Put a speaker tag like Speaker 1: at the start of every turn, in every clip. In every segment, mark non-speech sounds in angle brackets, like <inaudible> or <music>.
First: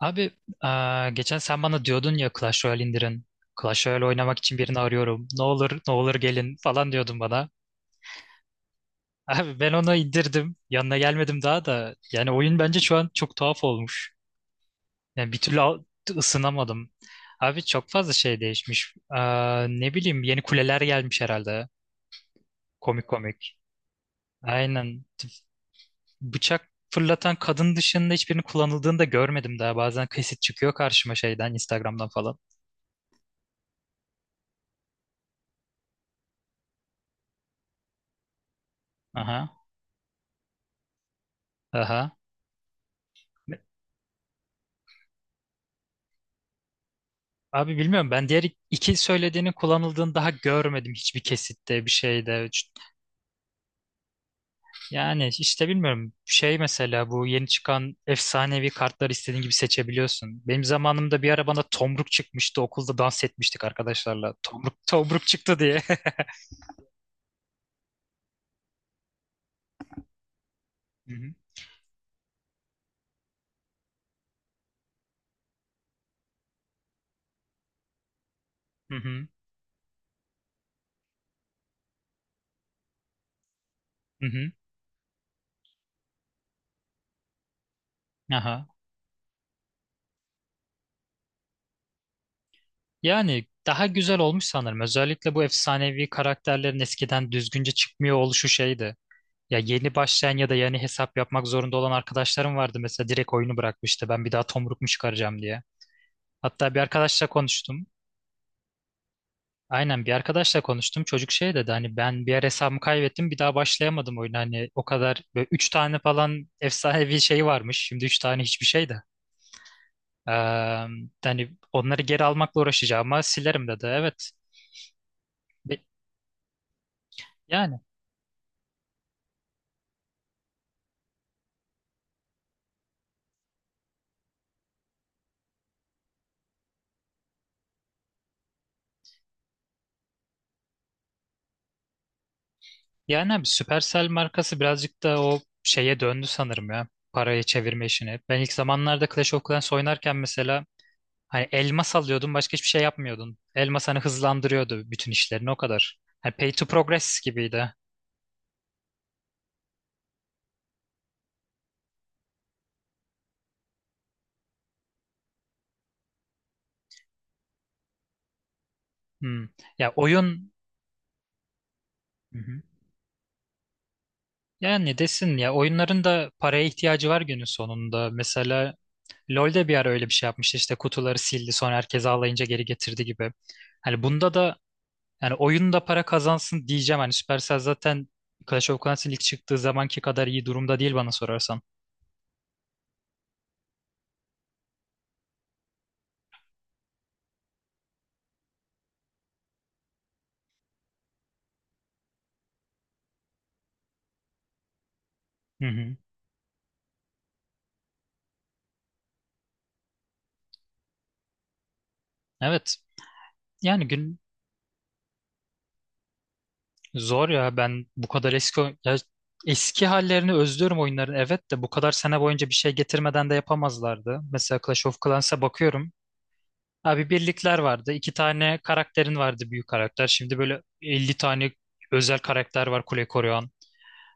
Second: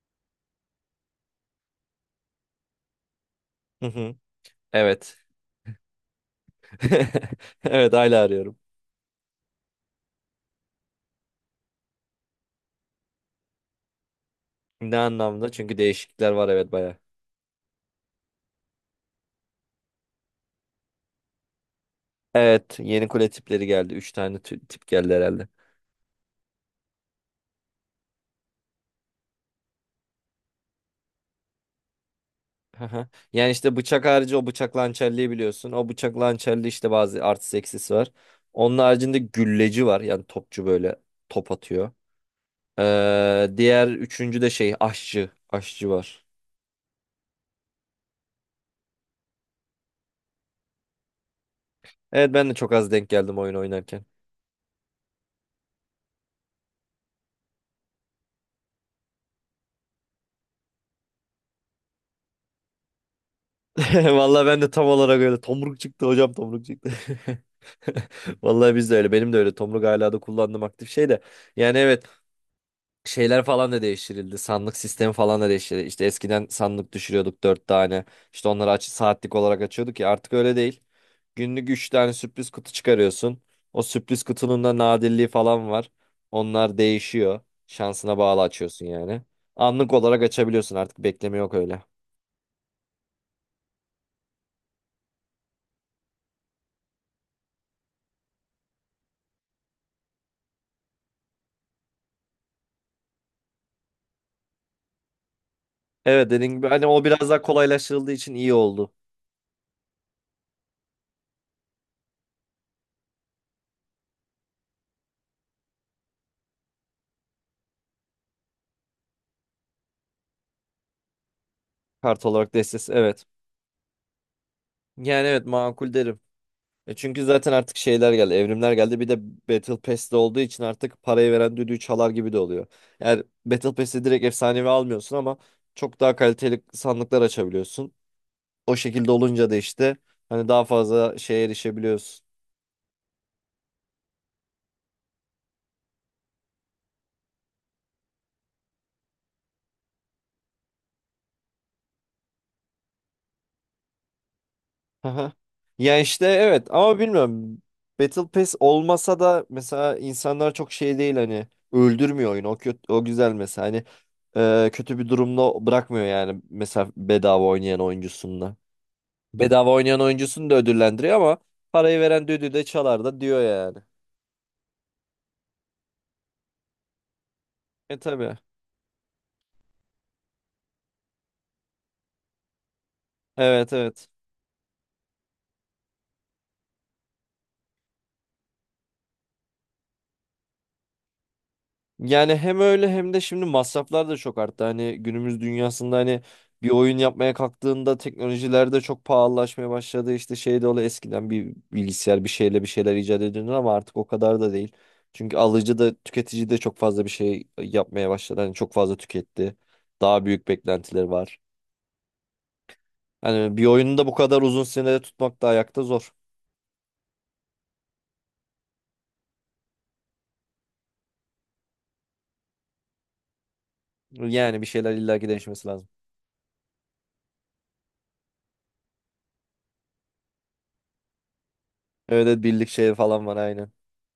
Speaker 1: Abi, geçen sen bana diyordun ya Clash Royale indirin.
Speaker 2: Hı
Speaker 1: Clash Royale
Speaker 2: hı.
Speaker 1: oynamak için birini
Speaker 2: Evet.
Speaker 1: arıyorum. Ne olur ne olur gelin falan diyordun
Speaker 2: <laughs>
Speaker 1: bana.
Speaker 2: Evet hala arıyorum.
Speaker 1: <laughs> Abi ben onu indirdim. Yanına gelmedim daha da. Yani oyun bence şu an çok tuhaf olmuş.
Speaker 2: Ne
Speaker 1: Yani bir
Speaker 2: anlamda?
Speaker 1: türlü
Speaker 2: Çünkü değişiklikler var, evet,
Speaker 1: ısınamadım.
Speaker 2: baya.
Speaker 1: Abi çok fazla şey değişmiş. Ne bileyim, yeni kuleler gelmiş herhalde.
Speaker 2: Evet,
Speaker 1: Komik
Speaker 2: yeni kule
Speaker 1: komik.
Speaker 2: tipleri geldi. Üç tane tip
Speaker 1: Aynen.
Speaker 2: geldi herhalde.
Speaker 1: Bıçak fırlatan kadın dışında hiçbirini kullanıldığını da görmedim daha. Bazen kesit çıkıyor karşıma şeyden Instagram'dan falan.
Speaker 2: Hı. Yani işte bıçak harici o bıçak hançerliği biliyorsun. O bıçak hançerliği işte bazı artı eksisi var. Onun haricinde
Speaker 1: Aha.
Speaker 2: gülleci var. Yani topçu böyle top atıyor.
Speaker 1: Aha.
Speaker 2: Diğer üçüncü de şey aşçı. Aşçı var.
Speaker 1: Abi bilmiyorum, ben diğer iki söylediğinin kullanıldığını daha görmedim hiçbir kesitte bir şeyde.
Speaker 2: Evet, ben de çok az denk geldim oyun oynarken.
Speaker 1: Yani işte bilmiyorum şey mesela bu yeni çıkan efsanevi kartları istediğin gibi seçebiliyorsun. Benim zamanımda bir ara bana tomruk çıkmıştı, okulda dans etmiştik
Speaker 2: <laughs>
Speaker 1: arkadaşlarla.
Speaker 2: Vallahi ben de
Speaker 1: Tomruk,
Speaker 2: tam olarak
Speaker 1: tomruk
Speaker 2: öyle.
Speaker 1: çıktı diye.
Speaker 2: Tomruk çıktı hocam, tomruk çıktı. <laughs> Vallahi biz de öyle. Benim de öyle. Tomruk hala da kullandığım aktif şey
Speaker 1: <laughs> Hı
Speaker 2: de.
Speaker 1: hı.
Speaker 2: Yani evet, şeyler falan da değiştirildi. Sandık sistemi falan da değiştirildi. İşte eskiden sandık düşürüyorduk dört tane. İşte onları aç
Speaker 1: Hı hı.
Speaker 2: saatlik olarak açıyorduk ya, artık öyle değil. Günlük üç tane sürpriz kutu çıkarıyorsun. O sürpriz
Speaker 1: Hı hı.
Speaker 2: kutunun da nadirliği falan var. Onlar değişiyor. Şansına bağlı
Speaker 1: Aha.
Speaker 2: açıyorsun yani. Anlık olarak açabiliyorsun, artık bekleme yok öyle.
Speaker 1: Yani daha güzel olmuş sanırım. Özellikle bu efsanevi karakterlerin eskiden düzgünce çıkmıyor oluşu şeydi. Ya yeni başlayan ya da yani hesap yapmak zorunda olan arkadaşlarım vardı, mesela direkt oyunu bırakmıştı ben bir daha tomruk mu çıkaracağım diye.
Speaker 2: Evet, dediğim gibi
Speaker 1: Hatta bir
Speaker 2: hani o
Speaker 1: arkadaşla
Speaker 2: biraz daha
Speaker 1: konuştum.
Speaker 2: kolaylaştırıldığı için iyi oldu.
Speaker 1: Aynen, bir arkadaşla konuştum. Çocuk şey dedi hani ben bir ara hesabımı kaybettim bir daha başlayamadım oyuna. Hani o kadar böyle 3 tane falan efsanevi şey varmış. Şimdi 3 tane hiçbir şey de. Ee, Hani onları geri
Speaker 2: Kart olarak
Speaker 1: almakla
Speaker 2: destesi
Speaker 1: uğraşacağım ama
Speaker 2: evet.
Speaker 1: silerim dedi. Evet.
Speaker 2: Yani evet,
Speaker 1: Be-
Speaker 2: makul derim. E çünkü zaten artık
Speaker 1: Yani
Speaker 2: şeyler geldi, evrimler geldi. Bir de Battle Pass'te olduğu için artık parayı veren düdüğü çalar gibi de oluyor. Yani Battle Pass'te direkt efsanevi almıyorsun ama çok daha kaliteli sandıklar açabiliyorsun. O şekilde olunca da işte hani daha fazla şeye erişebiliyorsun.
Speaker 1: Yani abi, Supercell markası birazcık da o şeye döndü sanırım ya. Parayı çevirme işini. Ben ilk zamanlarda Clash of Clans oynarken mesela hani elmas alıyordun başka hiçbir şey yapmıyordun. Elmas hani hızlandırıyordu bütün
Speaker 2: Aha.
Speaker 1: işlerini o
Speaker 2: Ya
Speaker 1: kadar.
Speaker 2: işte
Speaker 1: Hani pay
Speaker 2: evet,
Speaker 1: to
Speaker 2: ama
Speaker 1: progress
Speaker 2: bilmiyorum.
Speaker 1: gibiydi.
Speaker 2: Battle Pass olmasa da mesela insanlar çok şey değil, hani öldürmüyor oyunu. O kötü, o güzel mesela. Hani kötü bir durumda bırakmıyor yani mesela bedava oynayan oyuncusunda.
Speaker 1: Hmm.
Speaker 2: Bedava
Speaker 1: Ya
Speaker 2: oynayan oyuncusunu
Speaker 1: oyun
Speaker 2: da ödüllendiriyor ama parayı veren
Speaker 1: Hı
Speaker 2: düdüğü
Speaker 1: hı.
Speaker 2: de çalar da diyor yani.
Speaker 1: Yani desin ya, oyunların da paraya ihtiyacı var günün
Speaker 2: E
Speaker 1: sonunda.
Speaker 2: tabii.
Speaker 1: Mesela LoL'de bir ara öyle bir şey yapmıştı, işte kutuları sildi sonra herkes ağlayınca geri getirdi gibi.
Speaker 2: Evet,
Speaker 1: Hani
Speaker 2: evet.
Speaker 1: bunda da Yani oyunda para kazansın diyeceğim. Hani Supercell zaten Clash of Clans'in ilk çıktığı zamanki kadar iyi durumda değil bana sorarsan.
Speaker 2: Yani hem öyle hem de şimdi masraflar da çok arttı. Hani günümüz dünyasında hani bir oyun yapmaya kalktığında teknolojiler de çok pahalılaşmaya başladı. İşte şey de oluyor, eskiden bir bilgisayar bir şeyle bir şeyler icat ediyordu ama artık o kadar da değil. Çünkü
Speaker 1: Hı
Speaker 2: alıcı da
Speaker 1: hı.
Speaker 2: tüketici de çok fazla bir şey yapmaya başladı. Hani çok fazla tüketti. Daha büyük beklentileri var.
Speaker 1: Evet.
Speaker 2: Hani bir
Speaker 1: Yani
Speaker 2: oyunu da bu
Speaker 1: gün
Speaker 2: kadar uzun sürede tutmak da ayakta zor.
Speaker 1: zor ya. Ben bu kadar eski ya eski hallerini özlüyorum oyunların. Evet de bu kadar sene boyunca bir şey getirmeden de yapamazlardı.
Speaker 2: Yani
Speaker 1: Mesela
Speaker 2: bir
Speaker 1: Clash
Speaker 2: şeyler
Speaker 1: of
Speaker 2: illaki
Speaker 1: Clans'a
Speaker 2: değişmesi lazım.
Speaker 1: bakıyorum. Abi birlikler vardı. İki tane karakterin vardı, büyük karakter. Şimdi böyle 50 tane özel
Speaker 2: Evet, evet,
Speaker 1: karakter
Speaker 2: birlik
Speaker 1: var
Speaker 2: şey
Speaker 1: kule
Speaker 2: falan var,
Speaker 1: koruyan.
Speaker 2: aynen.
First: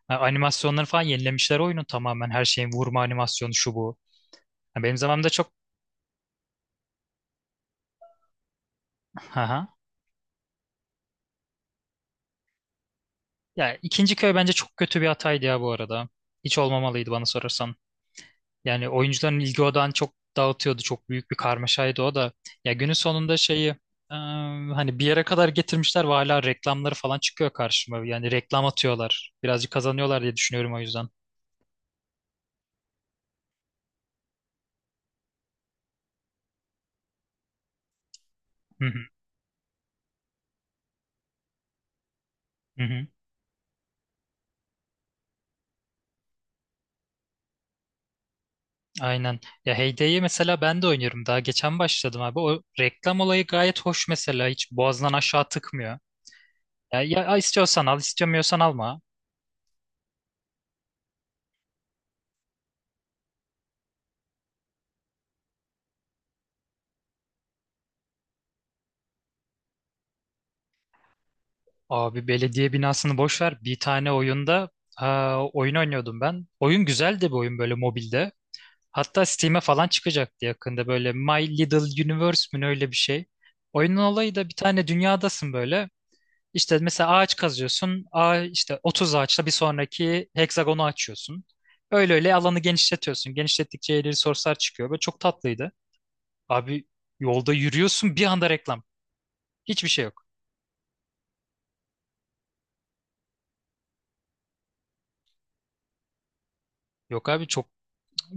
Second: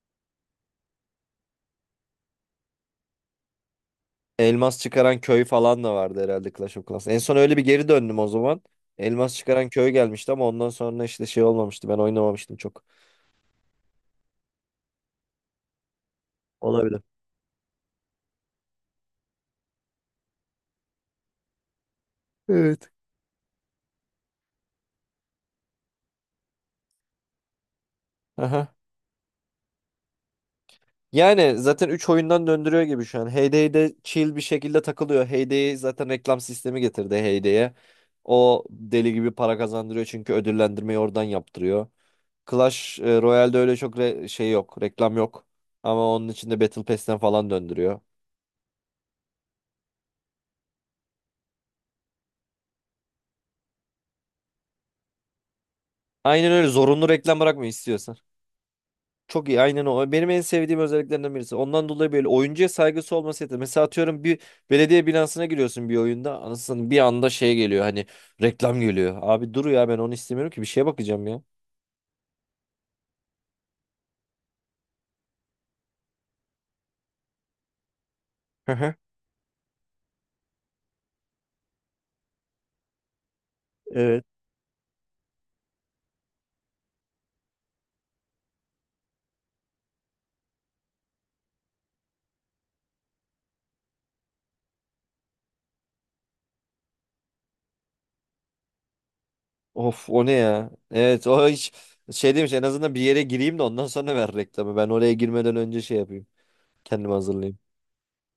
Speaker 1: Ha, animasyonları falan yenilemişler oyunu tamamen. Her şeyin vurma animasyonu şu bu.
Speaker 2: Elmas
Speaker 1: Ya, benim
Speaker 2: çıkaran
Speaker 1: zamanımda
Speaker 2: köy
Speaker 1: çok...
Speaker 2: falan da vardı herhalde Clash of Clans. En son öyle bir geri döndüm o zaman. Elmas
Speaker 1: Aha.
Speaker 2: çıkaran köy gelmişti ama ondan sonra işte şey olmamıştı. Ben oynamamıştım çok.
Speaker 1: Ya ikinci köy bence çok kötü bir hataydı ya bu arada. Hiç
Speaker 2: Olabilir.
Speaker 1: olmamalıydı bana sorarsan. Yani oyuncuların ilgi odağını çok dağıtıyordu. Çok büyük bir karmaşaydı o da. Ya
Speaker 2: Evet.
Speaker 1: günün sonunda şeyi hani bir yere kadar getirmişler ve hala reklamları falan çıkıyor karşıma. Yani reklam
Speaker 2: Aha.
Speaker 1: atıyorlar. Birazcık kazanıyorlar diye düşünüyorum o yüzden.
Speaker 2: Yani zaten 3 oyundan döndürüyor gibi şu an. Heyday'de chill bir şekilde takılıyor. Heyday zaten reklam sistemi getirdi Heyday'e. O
Speaker 1: Hı hı.
Speaker 2: deli gibi para kazandırıyor çünkü ödüllendirmeyi oradan yaptırıyor.
Speaker 1: Hı
Speaker 2: Clash
Speaker 1: hı.
Speaker 2: Royale'de öyle çok şey yok, reklam yok. Ama onun içinde Battle Pass'ten falan döndürüyor.
Speaker 1: Aynen. Ya Heyde'yi mesela ben de oynuyorum. Daha geçen başladım abi. O reklam olayı gayet hoş mesela. Hiç boğazdan aşağı tıkmıyor.
Speaker 2: Aynen, öyle
Speaker 1: Ya,
Speaker 2: zorunlu
Speaker 1: ya
Speaker 2: reklam bırakmıyor
Speaker 1: istiyorsan al,
Speaker 2: istiyorsan.
Speaker 1: istemiyorsan alma.
Speaker 2: Çok iyi, aynen o. Benim en sevdiğim özelliklerinden birisi. Ondan dolayı böyle oyuncuya saygısı olması yeter. Mesela atıyorum bir belediye binasına giriyorsun bir oyunda. Anasını, bir anda şey geliyor hani reklam geliyor. Abi dur ya, ben onu istemiyorum ki, bir şeye bakacağım ya.
Speaker 1: Abi belediye binasını boş ver. Bir tane oyunda, ha, oyun oynuyordum ben. Oyun güzeldi, bir oyun böyle mobilde.
Speaker 2: Hı hı.
Speaker 1: Hatta Steam'e falan çıkacaktı yakında, böyle My Little Universe mi ne, öyle bir şey. Oyunun
Speaker 2: Evet.
Speaker 1: olayı da bir tane dünyadasın böyle. İşte mesela ağaç kazıyorsun. İşte 30 ağaçla bir sonraki heksagonu açıyorsun. Öyle öyle alanı genişletiyorsun. Genişlettikçe yeni resource'lar çıkıyor. Böyle çok tatlıydı. Abi yolda yürüyorsun, bir anda reklam. Hiçbir şey
Speaker 2: Of,
Speaker 1: yok.
Speaker 2: o ne ya? Evet, o hiç şey demiş, en azından bir yere gireyim de ondan sonra ver reklamı. Ben oraya girmeden önce şey yapayım. Kendimi
Speaker 1: Yok abi.
Speaker 2: hazırlayayım.
Speaker 1: çok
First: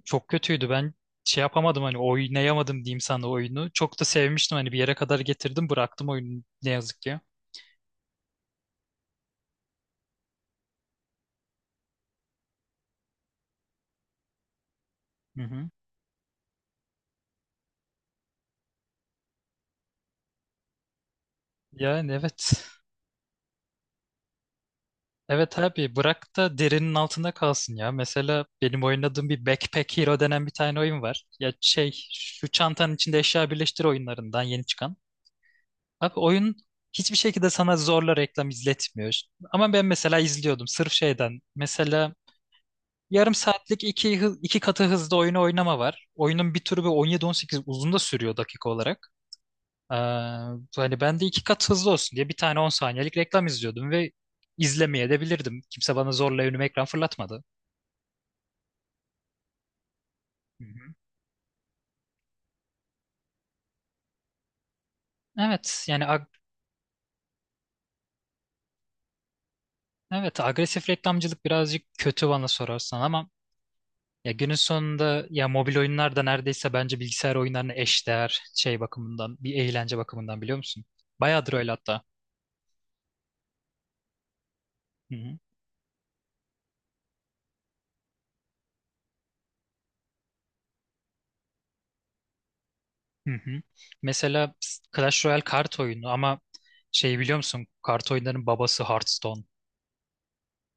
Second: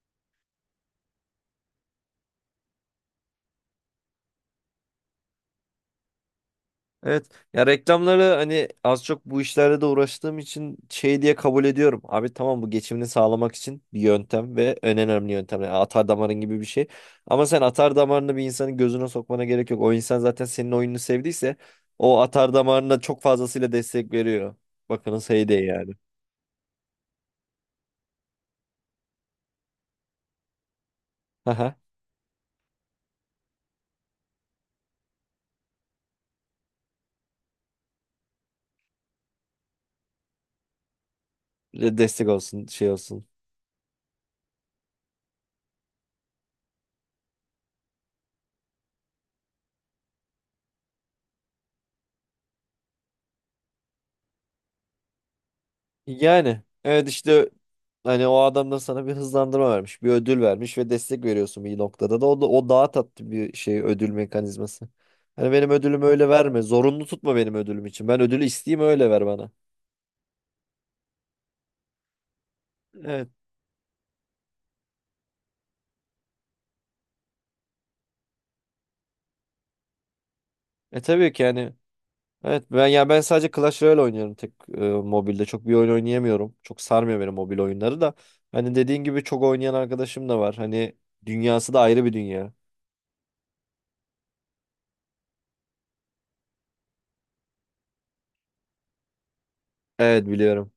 Speaker 1: Çok kötüydü. Ben şey yapamadım, hani oynayamadım diyeyim sana oyunu. Çok da sevmiştim, hani bir yere kadar getirdim bıraktım oyunu ne yazık ki.
Speaker 2: Evet. Ya reklamları hani az çok bu işlerle de uğraştığım için şey diye kabul ediyorum. Abi tamam, bu geçimini sağlamak için bir yöntem ve en önemli
Speaker 1: Hı
Speaker 2: yöntem.
Speaker 1: hı.
Speaker 2: Yani atar damarın gibi bir şey. Ama sen atar damarını bir insanın gözüne sokmana gerek yok. O insan zaten senin oyununu sevdiyse
Speaker 1: Yani
Speaker 2: o
Speaker 1: evet.
Speaker 2: atar damarına çok fazlasıyla destek veriyor. Bakınız hey de
Speaker 1: Evet
Speaker 2: yani.
Speaker 1: abi bırak da derinin altında kalsın ya. Mesela benim oynadığım bir Backpack Hero denen bir tane oyun var. Ya
Speaker 2: Haha.
Speaker 1: şey şu çantanın içinde eşya birleştir oyunlarından yeni çıkan. Abi oyun hiçbir şekilde sana zorla reklam izletmiyor. Ama ben mesela izliyordum sırf şeyden. Mesela
Speaker 2: Destek olsun, şey olsun.
Speaker 1: yarım saatlik iki katı hızda oyunu oynama var. Oyunun bir türü bir 17-18 uzun da sürüyor dakika olarak. Ee, Hani ben de iki kat hızlı olsun diye bir tane 10 saniyelik reklam izliyordum ve izlemeye de bilirdim. Kimse bana zorla
Speaker 2: Yani
Speaker 1: önüme ekran
Speaker 2: evet
Speaker 1: fırlatmadı.
Speaker 2: işte hani o adam da sana bir hızlandırma vermiş, bir ödül
Speaker 1: Hı
Speaker 2: vermiş ve
Speaker 1: hı.
Speaker 2: destek veriyorsun bir noktada da o, da, o daha tatlı bir şey ödül mekanizması. Hani benim
Speaker 1: Evet
Speaker 2: ödülümü
Speaker 1: yani
Speaker 2: öyle verme, zorunlu tutma benim ödülüm için. Ben ödülü isteyeyim, öyle ver bana.
Speaker 1: evet, agresif reklamcılık birazcık kötü bana sorarsan,
Speaker 2: Evet.
Speaker 1: ama ya günün sonunda ya, mobil oyunlar da neredeyse bence bilgisayar oyunlarına eşdeğer şey bakımından, bir eğlence bakımından, biliyor musun?
Speaker 2: E tabii ki
Speaker 1: Bayağıdır öyle
Speaker 2: yani
Speaker 1: hatta.
Speaker 2: evet, ben yani ben sadece Clash Royale oynuyorum tek
Speaker 1: Hı hı.
Speaker 2: mobilde. Çok bir oyun oynayamıyorum. Çok sarmıyor beni mobil oyunları da. Hani dediğin gibi çok oynayan arkadaşım da var. Hani dünyası da ayrı bir dünya.
Speaker 1: Hı hı. Mesela Clash Royale kart oyunu ama şey biliyor musun? Kart oyunlarının babası Hearthstone.
Speaker 2: Evet, biliyorum.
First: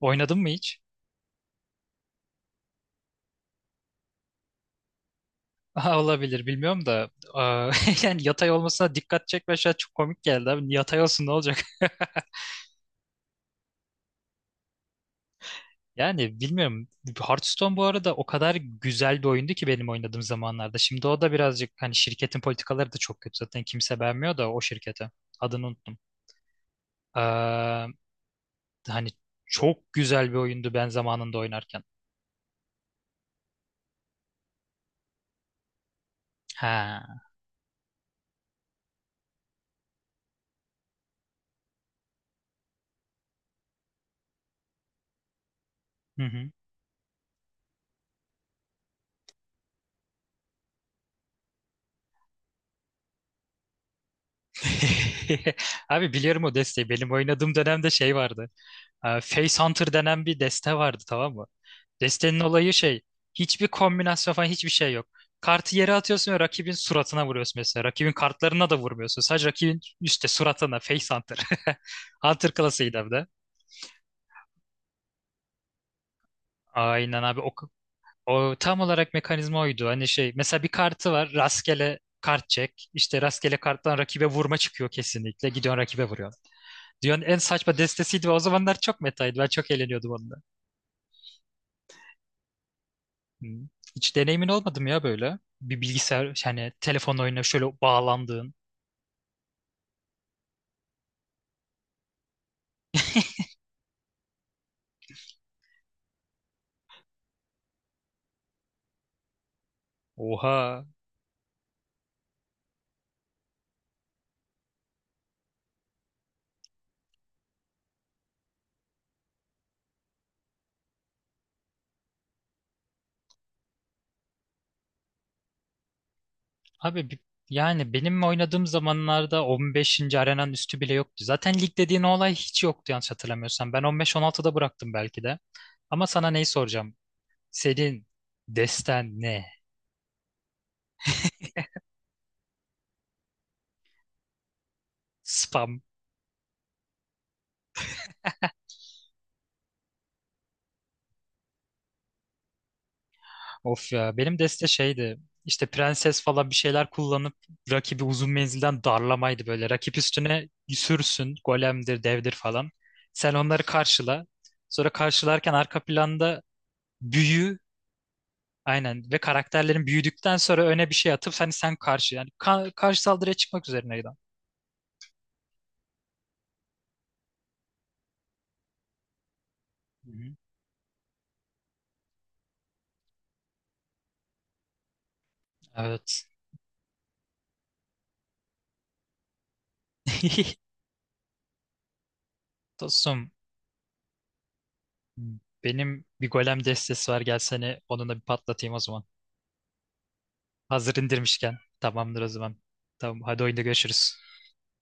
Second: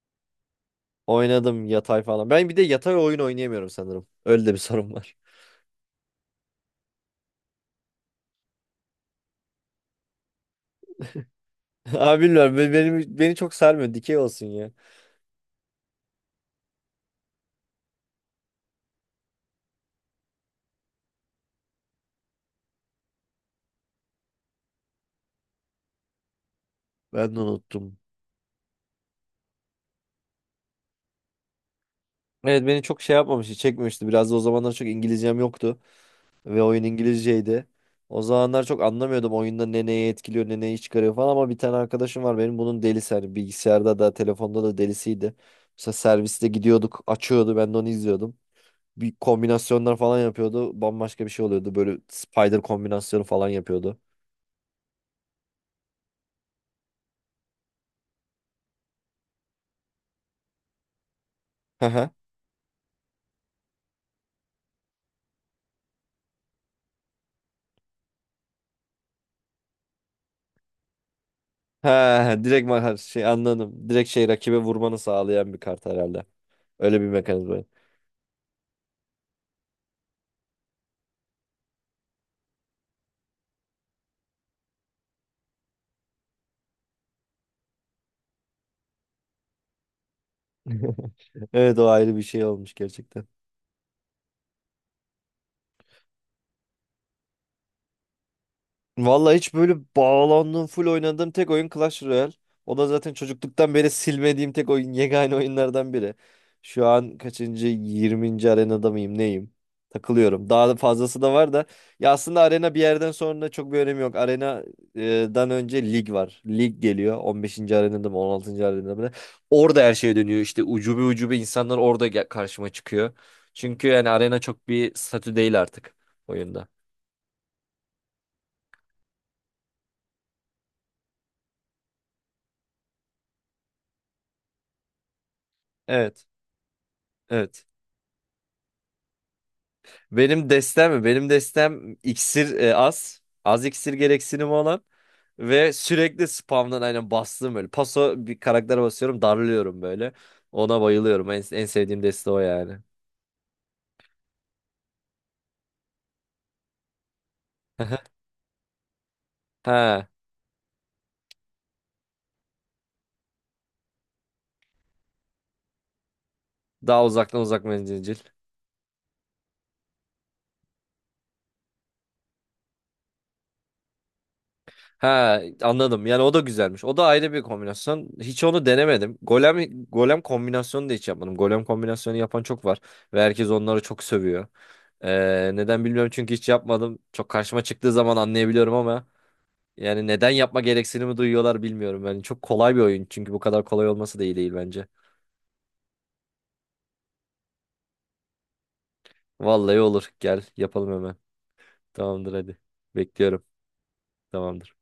Speaker 1: Oynadın mı hiç?
Speaker 2: Oynadım yatay falan. Ben bir de yatay oyun oynayamıyorum sanırım. Öyle de bir sorun var.
Speaker 1: <laughs> Aha, olabilir, bilmiyorum da <laughs> yani yatay olmasına dikkat çekme, şey çok komik geldi abi. Yatay olsun ne olacak?
Speaker 2: <laughs>
Speaker 1: <laughs>
Speaker 2: Abi bilmiyorum. Benim, beni çok sarmıyor. Dikey olsun ya.
Speaker 1: Yani bilmiyorum. Hearthstone bu arada o kadar güzel bir oyundu ki benim oynadığım zamanlarda. Şimdi o da birazcık, hani şirketin politikaları da çok kötü. Zaten kimse beğenmiyor da o şirkete. Adını unuttum.
Speaker 2: Ben de
Speaker 1: Ee,
Speaker 2: unuttum.
Speaker 1: Hani çok güzel bir oyundu ben zamanında oynarken.
Speaker 2: Evet, beni çok şey yapmamıştı. Çekmemişti. Biraz da o zamanlar çok İngilizcem yoktu. Ve oyun
Speaker 1: Ha.
Speaker 2: İngilizceydi. O zamanlar çok anlamıyordum oyunda ne neyi etkiliyor ne neyi çıkarıyor falan ama bir tane arkadaşım var benim bunun delisi, hani bilgisayarda da telefonda da delisiydi. Mesela
Speaker 1: Hı
Speaker 2: serviste
Speaker 1: hı.
Speaker 2: gidiyorduk açıyordu, ben de onu izliyordum. Bir kombinasyonlar falan yapıyordu, bambaşka bir şey oluyordu, böyle spider kombinasyonu falan yapıyordu.
Speaker 1: <laughs> Abi biliyorum o desteği. Benim oynadığım dönemde şey vardı. Face Hunter denen bir deste vardı, tamam mı?
Speaker 2: <laughs>
Speaker 1: Destenin olayı şey. Hiçbir kombinasyon falan, hiçbir şey yok. Kartı yere atıyorsun ve rakibin suratına vuruyorsun mesela. Rakibin kartlarına da vurmuyorsun. Sadece rakibin üstte suratına. Face Hunter. <laughs>
Speaker 2: Ha,
Speaker 1: Hunter
Speaker 2: direkt makar
Speaker 1: klasıydı hem
Speaker 2: şey
Speaker 1: de.
Speaker 2: anladım. Direkt şey rakibe vurmanı sağlayan bir kart herhalde. Öyle bir
Speaker 1: Aynen abi. O,
Speaker 2: mekanizma.
Speaker 1: o tam olarak mekanizma oydu. Hani şey mesela bir kartı var. Rastgele kart çek. İşte rastgele karttan rakibe vurma çıkıyor kesinlikle. Gidiyorsun, rakibe vuruyor. Dünyanın en saçma destesiydi ve o zamanlar çok metaydı. Ben çok eğleniyordum onunla.
Speaker 2: <laughs> Evet, o ayrı bir şey olmuş gerçekten.
Speaker 1: Hı. Hiç deneyimin olmadı mı ya böyle? Bir bilgisayar, yani telefon oyuna şöyle bağlandığın.
Speaker 2: Vallahi hiç böyle bağlandığım, full oynadığım tek oyun Clash Royale. O da zaten çocukluktan beri silmediğim tek oyun, yegane oyunlardan biri. Şu an kaçıncı, 20. arenada mıyım, neyim? Takılıyorum. Daha da
Speaker 1: Oha.
Speaker 2: fazlası da var da. Ya aslında arena bir yerden sonra çok bir önemi yok. Arenadan önce lig var. Lig geliyor. 15. arenada mı, 16. arenada mı? Orada her şey dönüyor. İşte ucube ucube insanlar orada karşıma çıkıyor. Çünkü yani arena çok bir statü değil artık oyunda.
Speaker 1: Abi yani benim oynadığım zamanlarda 15. arenanın üstü bile yoktu. Zaten lig dediğin olay hiç yoktu yanlış hatırlamıyorsam. Ben 15-16'da bıraktım belki de. Ama
Speaker 2: Evet.
Speaker 1: sana neyi soracağım?
Speaker 2: Evet.
Speaker 1: Senin desten ne?
Speaker 2: Benim destem mi? Benim destem iksir az. Az iksir gereksinimi olan. Ve
Speaker 1: Spam.
Speaker 2: sürekli spamdan aynen bastığım böyle. Paso bir karaktere basıyorum, darlıyorum böyle. Ona bayılıyorum. En, en sevdiğim deste o yani.
Speaker 1: Of ya, benim deste şeydi, işte prenses falan bir şeyler kullanıp rakibi
Speaker 2: <laughs>
Speaker 1: uzun menzilden darlamaydı böyle. Rakip
Speaker 2: Ha,
Speaker 1: üstüne sürsün, golemdir devdir falan. Sen onları karşıla. Sonra karşılarken arka planda
Speaker 2: daha uzaktan,
Speaker 1: büyü,
Speaker 2: uzak menzilcil.
Speaker 1: aynen, ve karakterlerin büyüdükten sonra öne bir şey atıp, hani sen karşı yani karşı saldırıya çıkmak üzerineydi.
Speaker 2: Ha, anladım. Yani o da güzelmiş. O da ayrı bir kombinasyon. Hiç onu denemedim. Golem
Speaker 1: Hı
Speaker 2: golem
Speaker 1: hı.
Speaker 2: kombinasyonu da hiç yapmadım. Golem kombinasyonu yapan çok var ve herkes onları çok sövüyor. Neden bilmiyorum
Speaker 1: Evet.
Speaker 2: çünkü hiç yapmadım. Çok karşıma çıktığı zaman anlayabiliyorum ama yani neden yapma
Speaker 1: <laughs>
Speaker 2: gereksinimi duyuyorlar bilmiyorum. Yani çok kolay bir oyun.
Speaker 1: Dostum,
Speaker 2: Çünkü bu kadar kolay olması da iyi değil bence.
Speaker 1: benim bir golem destesi var, gel seni onunla bir patlatayım o zaman.
Speaker 2: Vallahi olur. Gel yapalım
Speaker 1: Hazır
Speaker 2: hemen.
Speaker 1: indirmişken. Tamamdır o
Speaker 2: Tamamdır
Speaker 1: zaman.
Speaker 2: hadi.
Speaker 1: Tamam hadi,
Speaker 2: Bekliyorum.
Speaker 1: oyunda görüşürüz.
Speaker 2: Tamamdır.